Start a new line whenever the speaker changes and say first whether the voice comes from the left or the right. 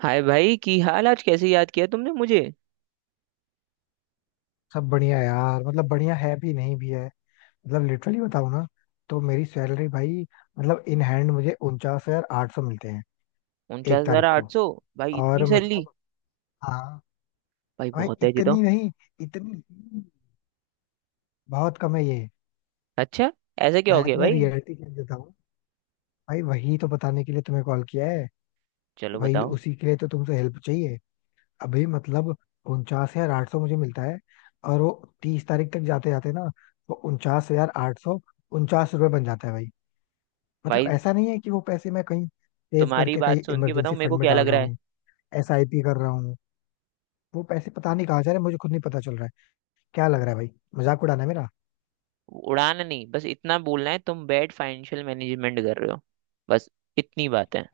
right: हाय भाई की हाल आज। कैसे याद किया तुमने मुझे।
left: सब बढ़िया यार। मतलब बढ़िया है भी नहीं भी है। मतलब लिटरली बताऊं ना। तो मेरी सैलरी भाई, मतलब इन हैंड मुझे 49,800 मिलते हैं
right: उनचास
left: एक
right: हजार
left: तारीख को।
right: आठ सौ भाई इतनी
left: और
right: सैलरी।
left: मतलब हाँ।
right: भाई
left: भाई
right: बहुत है जी तो।
left: इतनी नहीं, इतनी बहुत कम है ये।
right: अच्छा। ऐसा क्या हो
left: मैं
right: गया
left: तुम्हें
right: भाई।
left: रियलिटी चेक देता हूँ। भाई वही तो बताने के लिए तुम्हें कॉल किया है। तो
right: चलो
left: भाई
right: बताओ।
left: उसी के लिए तो तुमसे हेल्प चाहिए। अभी मतलब 49,800 मुझे मिलता है। और वो 30 तारीख तक जाते जाते ना, वो 49,849 रुपये बन जाता है भाई। मतलब
right: भाई
left: ऐसा नहीं है कि वो पैसे मैं कहीं सेव
right: तुम्हारी
left: करके कहीं
right: बात सुन के बताओ
left: इमरजेंसी
right: मेरे
left: फंड
right: को
left: में
right: क्या
left: डाल
right: लग
left: रहा
right: रहा है।
left: हूँ। एसआईपी कर रहा हूँ। वो पैसे पता नहीं कहाँ जा रहे हैं, मुझे खुद नहीं पता चल रहा है। क्या लग रहा है भाई, मजाक उड़ाना है मेरा।
right: उड़ान नहीं, बस इतना बोलना है तुम बैड फाइनेंशियल मैनेजमेंट कर रहे हो। बस। इतनी बात है।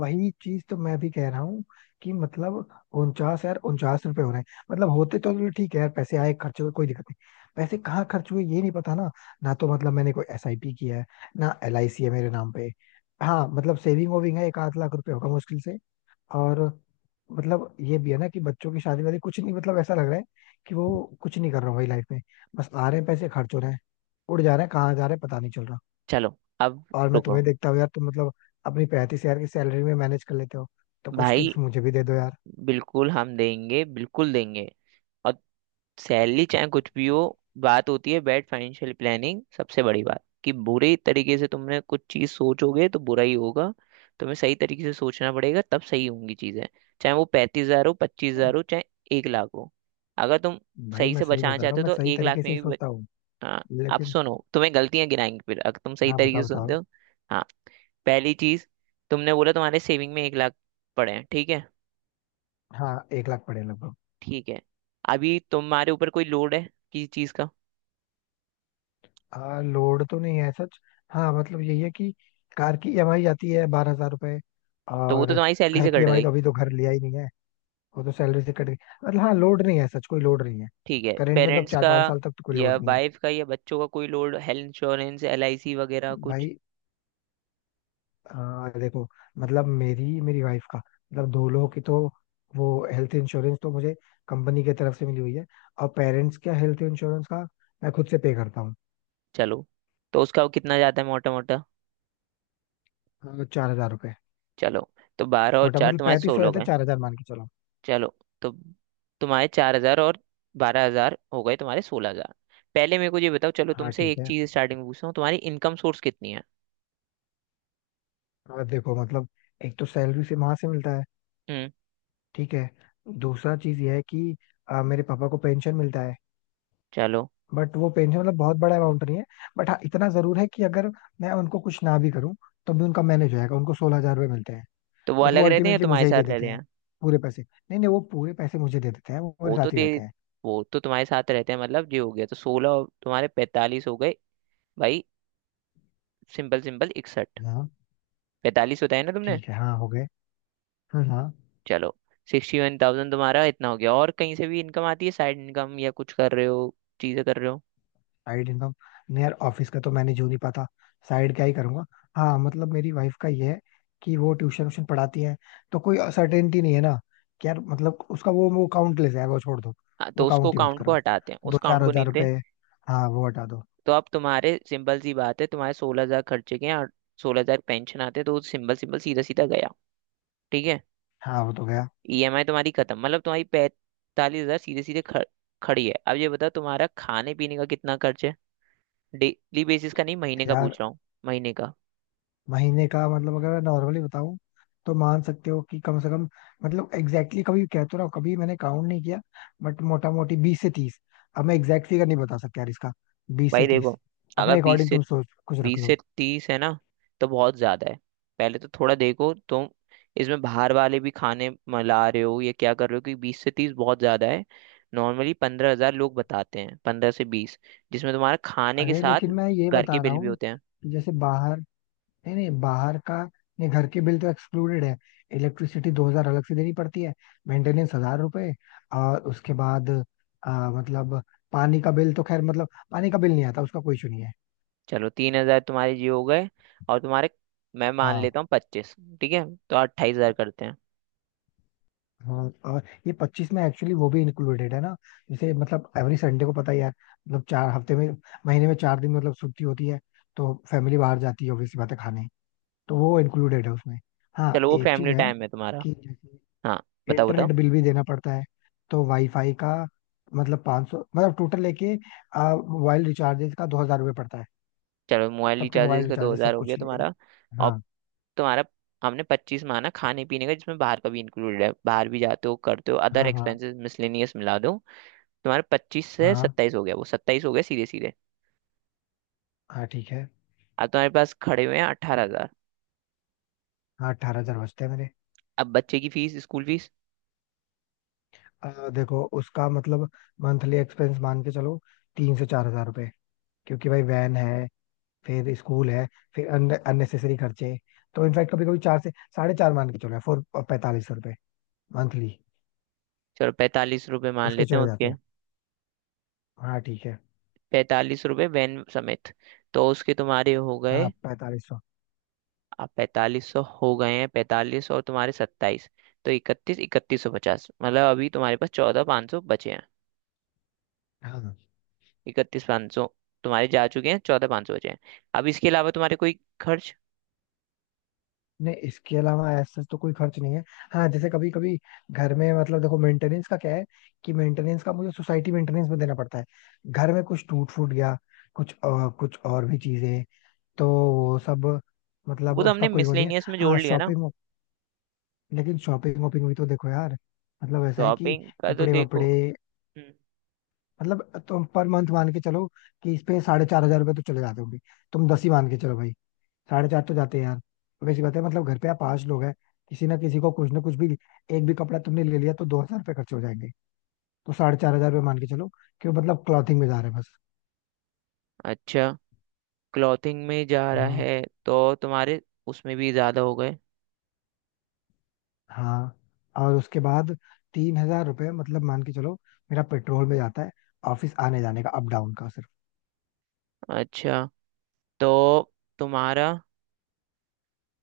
left: वही चीज तो मैं भी कह रहा हूँ कि मतलब उनचास यार, 49 रुपए हो रहे हैं। मतलब होते तो चलो ठीक है यार, पैसे आए खर्च हुए कोई दिक्कत नहीं। पैसे कहाँ खर्च हुए ये नहीं पता ना। ना तो मतलब मैंने कोई एसआईपी किया है, ना एलआईसी है मेरे नाम पे। हाँ मतलब सेविंग वेविंग है, एक आध लाख रुपए होगा मुश्किल से। और मतलब ये भी है ना कि बच्चों की शादी वादी कुछ नहीं, मतलब ऐसा लग रहा है कि वो कुछ नहीं कर रहा हूँ भाई लाइफ में। बस आ रहे हैं पैसे, खर्च हो रहे हैं, उड़ जा रहे हैं, कहाँ जा रहे हैं पता नहीं चल रहा।
right: चलो अब
left: और मैं
right: रुको।
left: तुम्हें देखता हूँ यार, तुम मतलब अपनी 35 हजार की सैलरी में मैनेज कर लेते हो, तो कुछ
right: भाई
left: टिप्स मुझे भी दे दो यार।
right: बिल्कुल हम देंगे, बिल्कुल देंगे। और सैलरी चाहे कुछ भी हो, बात होती है बैड फाइनेंशियल प्लानिंग। सबसे बड़ी बात कि बुरे तरीके से तुमने कुछ चीज सोचोगे तो बुरा ही होगा। तुम्हें सही तरीके से सोचना पड़ेगा तब सही होंगी चीजें। चाहे वो 35 हजार हो, पच्चीस
left: नहीं,
right: हजार हो, चाहे 1 लाख हो। अगर तुम
left: भाई
right: सही
left: मैं
right: से
left: सही
right: बचाना
left: बता रहा
right: चाहते
left: हूँ,
right: हो
left: मैं
right: तो
left: सही
right: 1 लाख
left: तरीके से
right: में
left: ही
right: भी
left: सोचता हूँ।
right: हाँ, आप
left: लेकिन
right: सुनो, तुम्हें गलतियां गिनाएंगे। फिर अगर तुम सही
left: हाँ,
right: तरीके
left: बताओ
right: से सुनते
left: बताओ।
right: हो। हाँ, पहली चीज। तुमने बोला तुम्हारे सेविंग में 1 लाख पड़े हैं, ठीक है।
left: हाँ 1 लाख पड़े लगभग।
right: ठीक है, अभी तुम्हारे ऊपर कोई लोड है किसी चीज का।
left: लोड तो नहीं है सच। हाँ मतलब यही है कि कार की ईएमआई आती है 12,000 रुपए।
right: तो वो
left: और
right: तो तुम्हारी सैलरी
left: घर
right: से
left: की
right: कट
left: ईएमआई तो
right: गई,
left: अभी तो घर लिया ही नहीं है, वो तो सैलरी से कट गई। मतलब हाँ, लोड नहीं है सच, कोई लोड नहीं है।
right: ठीक है।
left: करेंट मतलब
right: पेरेंट्स
left: चार
right: का
left: पांच साल तक तो कोई
right: या
left: लोड नहीं है।
right: वाइफ का या बच्चों का कोई load, health insurance, L I C वगैरह कुछ।
left: भाई देखो, मतलब मेरी मेरी वाइफ का, मतलब दो लोगों की तो वो हेल्थ इंश्योरेंस तो मुझे कंपनी की तरफ से मिली हुई है। और पेरेंट्स का हेल्थ इंश्योरेंस का मैं खुद से पे करता
right: चलो। तो उसका वो कितना जाता है मोटा मोटा।
left: हूँ। 4,000 रुपये।
right: चलो, तो बारह और
left: मोटा
right: चार
left: मतलब
right: तुम्हारे
left: पैंतीस हो
right: 16 हो
left: जाता है,
right: गए।
left: 4,000 मान के चलो।
right: चलो, तो तुम्हारे 4 हजार और 12 हजार हो गए तुम्हारे 16 हजार। पहले मेरे को ये बताओ, चलो
left: हाँ
right: तुमसे
left: ठीक
right: एक
left: है।
right: चीज स्टार्टिंग में पूछता हूँ, तुम्हारी इनकम सोर्स कितनी है।
left: और देखो मतलब एक तो सैलरी से वहां से मिलता है।
right: हम्म।
left: ठीक है। दूसरा चीज यह है कि मेरे पापा को पेंशन मिलता है।
right: चलो।
left: बट वो पेंशन मतलब बहुत बड़ा अमाउंट नहीं है। बट हाँ इतना जरूर है कि अगर मैं उनको कुछ ना भी करूँ तो भी उनका मैनेज हो जाएगा, उनको 16,000 रुपये मिलते हैं।
right: तो वो
left: बट वो
right: अलग रहते हैं या
left: अल्टीमेटली
right: तुम्हारे
left: मुझे ही
right: साथ
left: दे
right: रहते
left: देते हैं
right: हैं।
left: पूरे पैसे। नहीं नहीं, वो पूरे पैसे मुझे दे देते हैं, वो मेरे
right: वो तो
left: साथ ही
right: दे,
left: रहते हैं।
right: वो तो तुम्हारे साथ रहते हैं, मतलब ये हो गया तो 16 तुम्हारे 45 हो गए। भाई सिंपल सिंपल 61।
left: हाँ
right: पैंतालीस बताया ना तुमने।
left: ठीक है। हाँ हो गए। हाँ हाँ।
right: चलो। 61,000 तुम्हारा इतना हो गया और कहीं से भी इनकम आती है, साइड इनकम या कुछ कर रहे हो चीजें कर रहे हो।
left: साइड इनकम, नहीं यार, ऑफिस का तो मैनेज हो नहीं पाता, साइड क्या ही करूंगा। हाँ मतलब मेरी वाइफ का ये है कि वो ट्यूशन व्यूशन पढ़ाती है, तो कोई सर्टेनिटी नहीं है ना कि यार, मतलब उसका वो काउंटलेस है, वो छोड़ दो,
right: हाँ,
left: वो
right: तो उसको
left: काउंट ही मत
right: काउंट को
left: करो।
right: हटाते हैं, उस
left: दो
right: काउंट
left: चार
right: को नहीं
left: हजार
right: लेते।
left: रुपए। हाँ वो हटा दो।
right: तो अब तुम्हारे सिंपल सी बात है, तुम्हारे सोलह हजार खर्चे के हैं और 16 हजार पेंशन आते हैं, तो सिंपल सिंपल सीधा सीधा गया, ठीक है।
left: हाँ वो तो गया।
right: ईएमआई तुम्हारी खत्म, मतलब तुम्हारी 45 हजार सीधे सीधे खड़ी है। अब ये बताओ तुम्हारा खाने पीने का कितना खर्च है। डेली बेसिस का नहीं, महीने का
left: यार
right: पूछ रहा हूँ। महीने का।
left: महीने का मतलब अगर मैं नॉर्मली बताऊं तो मान सकते हो कि कम से कम, मतलब एग्जैक्टली कभी कह तो रहा हूं, कभी मैंने काउंट नहीं किया। बट मोटा मोटी 20 से 30। अब मैं एग्जैक्ट फिगर नहीं बता सकता यार इसका, बीस
right: भाई
left: से
right: देखो,
left: तीस
right: अगर
left: अपने
right: बीस
left: अकॉर्डिंग
right: से,
left: तुम सोच कुछ रख
right: बीस
left: लो।
right: से तीस है ना, तो बहुत ज्यादा है। पहले तो थोड़ा देखो तुम, इसमें बाहर वाले भी खाने मिला रहे हो या क्या कर रहे हो, क्योंकि 20 से 30 बहुत ज्यादा है। नॉर्मली 15 हजार लोग बताते हैं, 15 से 20, जिसमें तुम्हारा खाने के
left: अरे
right: साथ
left: लेकिन मैं ये
right: घर के
left: बता रहा
right: बिल भी
left: हूँ
right: होते हैं।
left: कि जैसे बाहर, नहीं नहीं बाहर का नहीं, घर के बिल तो एक्सक्लूडेड है। इलेक्ट्रिसिटी 2,000 अलग से देनी पड़ती है, मेंटेनेंस हजार रुपए। और उसके बाद मतलब पानी का बिल तो खैर, मतलब पानी का बिल नहीं आता, उसका कोई इशू नहीं है।
right: चलो 3 हजार तुम्हारे जी हो गए। और तुम्हारे, मैं मान
left: हाँ
right: लेता हूँ 25, ठीक है। तो 28 हजार करते हैं।
left: हाँ। और ये 25 में एक्चुअली वो भी इंक्लूडेड है ना। जैसे मतलब एवरी संडे को पता ही है, मतलब 4 हफ्ते में, महीने में 4 दिन मतलब छुट्टी होती है, तो फैमिली बाहर जाती है ऑब्वियसली, बात है खाने, तो वो इंक्लूडेड है उसमें। हाँ
right: चलो वो
left: एक चीज
right: फैमिली
left: है
right: टाइम है तुम्हारा।
left: कि जैसे
right: हाँ बताओ बताओ।
left: इंटरनेट बिल भी देना पड़ता है, तो वाईफाई का मतलब 500, मतलब टोटल लेके मोबाइल रिचार्जेस का 2,000 रुपये पड़ता है।
right: चलो मोबाइल
left: सबके मोबाइल
right: रिचार्जेस का दो
left: रिचार्जेस
right: हजार
left: सब
right: हो गया
left: कुछ लिए।
right: तुम्हारा। और
left: हाँ।
right: तुम्हारा, हमने 25 माना खाने पीने का जिसमें बाहर का भी इंक्लूडेड है, बाहर भी जाते हो करते हो, अदर
left: हाँ। हाँ।
right: एक्सपेंसेस मिसलेनियस मिला दो। तुम्हारे 25 से
left: हाँ।
right: 27 हो गया वो, 27 हो गया सीधे सीधे।
left: हाँ ठीक है।
right: अब तुम्हारे पास खड़े हुए हैं 18 हजार।
left: हाँ 18,000 बचते हैं मेरे।
right: अब बच्चे की फीस स्कूल फीस।
left: देखो उसका मतलब मंथली एक्सपेंस मान के चलो 3 से 4,000 रुपए। क्योंकि भाई वैन है, फिर स्कूल है, फिर अननेसेसरी खर्चे। तो इनफैक्ट कभी कभी चार से साढ़े चार मान के चलो, फोर 4,500 रुपए मंथली
right: चलो 45 रुपये मान
left: उसके
right: लेते हैं
left: चले जाते
right: उसके,
left: हैं। हाँ ठीक है।
right: पैंतालीस रुपये वैन समेत। तो उसके तुम्हारे हो
left: हाँ
right: गए।
left: 4,500।
right: अब 4500 हो गए हैं 45 और तुम्हारे 27, तो इकतीस, 3150, मतलब अभी तुम्हारे पास चौदह पाँच सौ बचे हैं।
left: हाँ
right: इकतीस पाँच सौ तुम्हारे जा चुके हैं, चौदह पाँच सौ बचे हैं। अब इसके अलावा तुम्हारे कोई खर्च।
left: नहीं, इसके अलावा ऐसा तो कोई खर्च नहीं है। हाँ जैसे कभी कभी घर में, मतलब देखो मेंटेनेंस का क्या है, कि मेंटेनेंस का मुझे सोसाइटी मेंटेनेंस में देना पड़ता है, घर में कुछ टूट फूट गया, कुछ और भी चीजें, तो वो सब
right: वो
left: मतलब
right: तो
left: उसका
right: हमने
left: कोई वो नहीं है।
right: मिसलेनियस में जोड़
left: हाँ
right: लिया ना।
left: शॉपिंग। लेकिन शॉपिंग वॉपिंग भी तो देखो यार, मतलब ऐसा है कि
right: शॉपिंग का तो
left: कपड़े
right: देखो।
left: वपड़े,
right: हम्म।
left: मतलब तुम पर मंथ मान के चलो कि इस पे 4,500 रुपये तो चले जाते होंगे। तुम 10 ही मान के चलो भाई, साढ़े चार तो जाते हैं यार। वैसी बात है, मतलब घर पे आप पांच लोग हैं, किसी ना किसी को कुछ ना कुछ भी, एक भी कपड़ा तुमने ले लिया तो 2,000 रुपये खर्च हो जाएंगे। तो 4,500 रुपये मान के चलो कि वो मतलब क्लॉथिंग में जा रहे हैं बस।
right: अच्छा। क्लॉथिंग में जा रहा
left: हाँ
right: है तो तुम्हारे उसमें भी ज़्यादा हो गए।
left: हाँ। और उसके बाद 3,000 रुपये मतलब मान के चलो मेरा पेट्रोल में जाता है, ऑफिस आने जाने का अप डाउन का सिर्फ।
right: अच्छा। तो तुम्हारा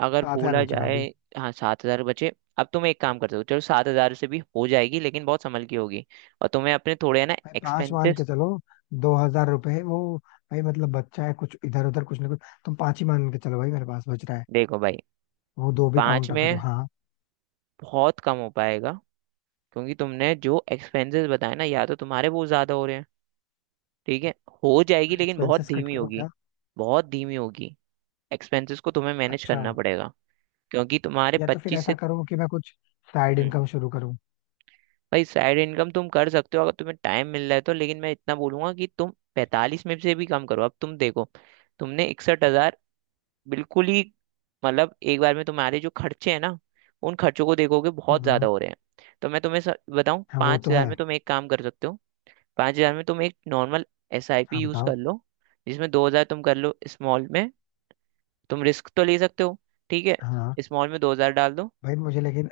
right: अगर
left: 7,000
right: बोला
left: बचेगा
right: जाए,
left: अभी।
right: हाँ सात हज़ार बचे। अब तुम एक काम कर सकते हो, चलो सात हज़ार से भी हो जाएगी लेकिन बहुत संभल की होगी, और तुम्हें अपने थोड़े है ना
left: भाई पांच मान के
right: एक्सपेंसेस।
left: चलो, 2,000 रुपये वो, भाई मतलब बच्चा है कुछ इधर उधर कुछ ना कुछ, तुम पांच ही मान के चलो भाई, मेरे पास बच रहा है।
right: देखो भाई,
left: वो दो भी
right: पाँच
left: काउंट करो
right: में
left: हाँ।
right: बहुत कम हो पाएगा क्योंकि तुमने जो एक्सपेंसेस बताए ना, या तो तुम्हारे वो ज्यादा हो रहे हैं। ठीक है, हो जाएगी लेकिन बहुत
left: एक्सपेंसेस कट
right: धीमी
left: करो
right: होगी।
left: क्या?
right: बहुत धीमी होगी। एक्सपेंसेस को तुम्हें मैनेज
left: अच्छा,
right: करना पड़ेगा क्योंकि तुम्हारे
left: या तो फिर
right: पच्चीस
left: ऐसा
right: से।
left: करो कि मैं कुछ साइड
right: हम्म।
left: इनकम शुरू करूँ।
right: भाई साइड इनकम तुम कर सकते हो अगर तुम्हें टाइम मिल रहा है तो, लेकिन मैं इतना बोलूंगा कि तुम 45 में से भी कम करो। अब तुम देखो तुमने 61 हजार बिल्कुल ही, मतलब एक बार में तुम्हारे जो खर्चे हैं ना, उन खर्चों को देखोगे बहुत
left: हम्म।
right: ज्यादा हो रहे हैं। तो मैं तुम्हें बताऊं,
left: हाँ वो
right: पांच
left: तो
right: हजार
left: है।
right: में तुम एक काम कर सकते हो। 5 हजार में तुम एक नॉर्मल SIP
left: हाँ
right: यूज
left: बताओ।
right: कर लो, जिसमें 2 हजार तुम कर लो स्मॉल में। तुम रिस्क तो ले सकते हो, ठीक है।
left: हाँ।
right: स्मॉल में 2 हजार डाल दो।
left: भाई मुझे लेकिन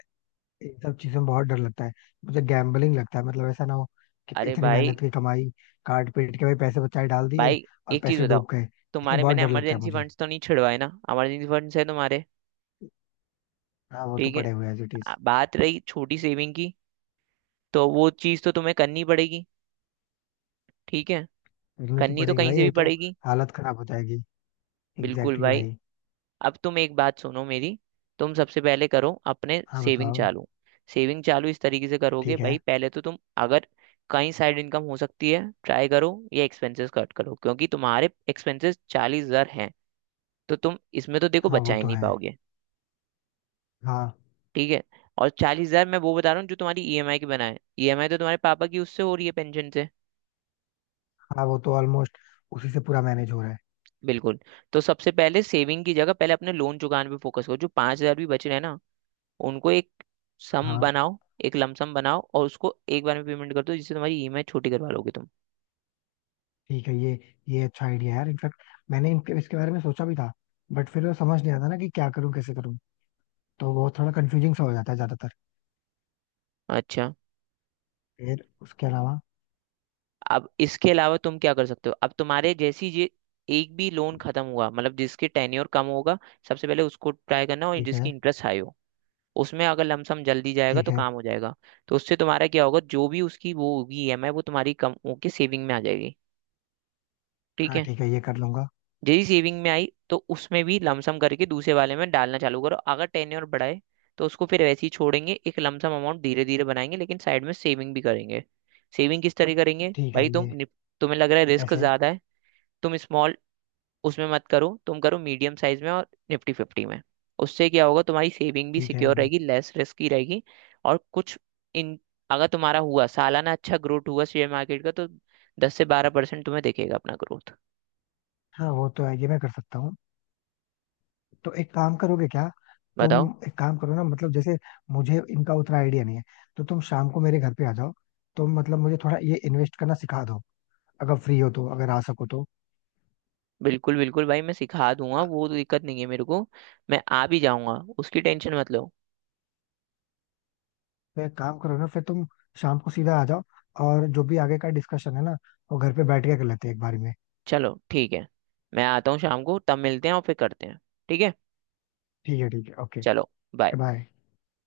left: इन सब चीजों में बहुत डर लगता है, मुझे गैम्बलिंग लगता है, मतलब ऐसा ना हो कि
right: अरे
left: इतनी
right: भाई।
left: मेहनत की कमाई काट पीट के भाई पैसे बचाए डाल दिए
right: भाई
left: और
right: एक चीज
left: पैसे डूब
right: बताओ,
left: गए। इसलिए
right: तुम्हारे
left: बहुत
right: मैंने
left: डर लगता है
right: इमरजेंसी
left: मुझे।
right: फंड्स तो नहीं छिड़वाए ना। इमरजेंसी फंड्स है तुम्हारे,
left: हाँ वो तो
right: ठीक है।
left: पड़े हुए एज इट इज।
right: बात रही छोटी सेविंग की, तो वो चीज तो तुम्हें करनी पड़ेगी। ठीक है,
left: करनी तो
right: करनी तो
left: पड़ेगी
right: कहीं
left: भाई
right: से भी
left: ये तो,
right: पड़ेगी।
left: हालत खराब हो जाएगी।
right: बिल्कुल
left: एग्जैक्टली
right: भाई।
left: भाई।
right: अब तुम एक बात सुनो मेरी, तुम सबसे पहले करो अपने
left: हाँ
right: सेविंग
left: बताओ।
right: चालू। सेविंग चालू इस तरीके से करोगे
left: ठीक है।
right: भाई, पहले तो तुम अगर कहीं साइड इनकम हो सकती है ट्राई करो या एक्सपेंसेस कट करो, क्योंकि तुम्हारे एक्सपेंसेस 40 हजार हैं, तो तुम इसमें तो देखो
left: हाँ
right: बचा
left: वो
right: ही
left: तो
right: नहीं
left: है।
right: पाओगे,
left: हाँ
right: ठीक है। और 40 हजार मैं वो बता रहा हूँ जो तुम्हारी ईएमआई की बना है, ईएमआई तो तुम्हारे पापा की उससे हो रही है पेंशन से।
left: हाँ, वो तो ऑलमोस्ट उसी से पूरा मैनेज हो रहा है।
right: बिल्कुल। तो सबसे पहले सेविंग की जगह पहले अपने लोन चुकाने पे फोकस करो। जो 5 हजार भी बच रहे हैं ना, उनको एक सम
left: हाँ
right: बनाओ, एक लमसम बनाओ और उसको एक बार में पेमेंट कर दो, जिससे तुम्हारी ईएमआई छोटी करवा लोगे तुम।
left: ठीक है ये अच्छा आइडिया है यार, इनफैक्ट मैंने इनके इसके बारे में सोचा भी था, बट फिर वो समझ नहीं आता ना कि क्या करूँ कैसे करूँ, तो वो थोड़ा कंफ्यूजिंग सा हो जाता है ज्यादातर।
right: अच्छा,
left: फिर उसके अलावा।
right: अब इसके अलावा तुम क्या कर सकते हो। अब तुम्हारे जैसी ये एक भी लोन खत्म हुआ मतलब जिसके टेन्योर कम होगा सबसे पहले उसको ट्राई करना, और
left: ठीक
right: जिसकी
left: है।
right: इंटरेस्ट हाई हो उसमें अगर लमसम जल्दी जाएगा
left: ठीक
right: तो
left: है।
right: काम हो जाएगा। तो उससे तुम्हारा क्या होगा, जो भी उसकी वो होगी ईएमआई वो तुम्हारी कम होके सेविंग में आ जाएगी, ठीक
left: हाँ
right: है।
left: ठीक है, ये कर लूंगा।
right: यदि सेविंग में आई तो उसमें भी लमसम करके दूसरे वाले में डालना चालू करो, अगर टेन ईयर बढ़ाए तो उसको फिर वैसे ही छोड़ेंगे, एक लमसम अमाउंट धीरे धीरे बनाएंगे लेकिन साइड में सेविंग भी करेंगे। सेविंग किस तरह करेंगे,
left: ठीक
right: भाई
left: है
right: तुम
left: ये।
right: तुम्हें लग रहा है रिस्क
left: कैसे?
right: ज्यादा है। तुम स्मॉल उसमें मत करो, तुम करो मीडियम साइज में और निफ्टी फिफ्टी में। उससे क्या होगा, तुम्हारी सेविंग भी
left: ठीक है
right: सिक्योर
left: ये।
right: रहेगी, लेस रिस्क की रहेगी। और कुछ इन अगर तुम्हारा हुआ सालाना अच्छा ग्रोथ हुआ शेयर मार्केट का तो 10 से 12% तुम्हें दिखेगा अपना ग्रोथ।
left: हाँ वो तो है, ये मैं कर सकता हूँ। तो एक काम करोगे क्या? तुम
right: बताओ।
left: एक काम करो ना, मतलब जैसे मुझे इनका उतना आइडिया नहीं है, तो तुम शाम को मेरे घर पे आ जाओ, तुम मतलब मुझे थोड़ा ये इन्वेस्ट करना सिखा दो अगर फ्री हो तो, अगर आ सको तो।
right: बिल्कुल बिल्कुल भाई मैं सिखा दूंगा, वो तो दिक्कत नहीं है मेरे को। मैं आ भी जाऊंगा, उसकी टेंशन मत लो।
left: तो एक काम करो ना, फिर तुम शाम को सीधा आ जाओ, और जो भी आगे का डिस्कशन है ना वो घर पे बैठ के कर लेते हैं एक बार में।
right: चलो ठीक है, मैं आता हूँ शाम को तब मिलते हैं और फिर करते हैं। ठीक है।
left: ठीक है ठीक है, ओके।
right: चलो bye।
left: Okay bye.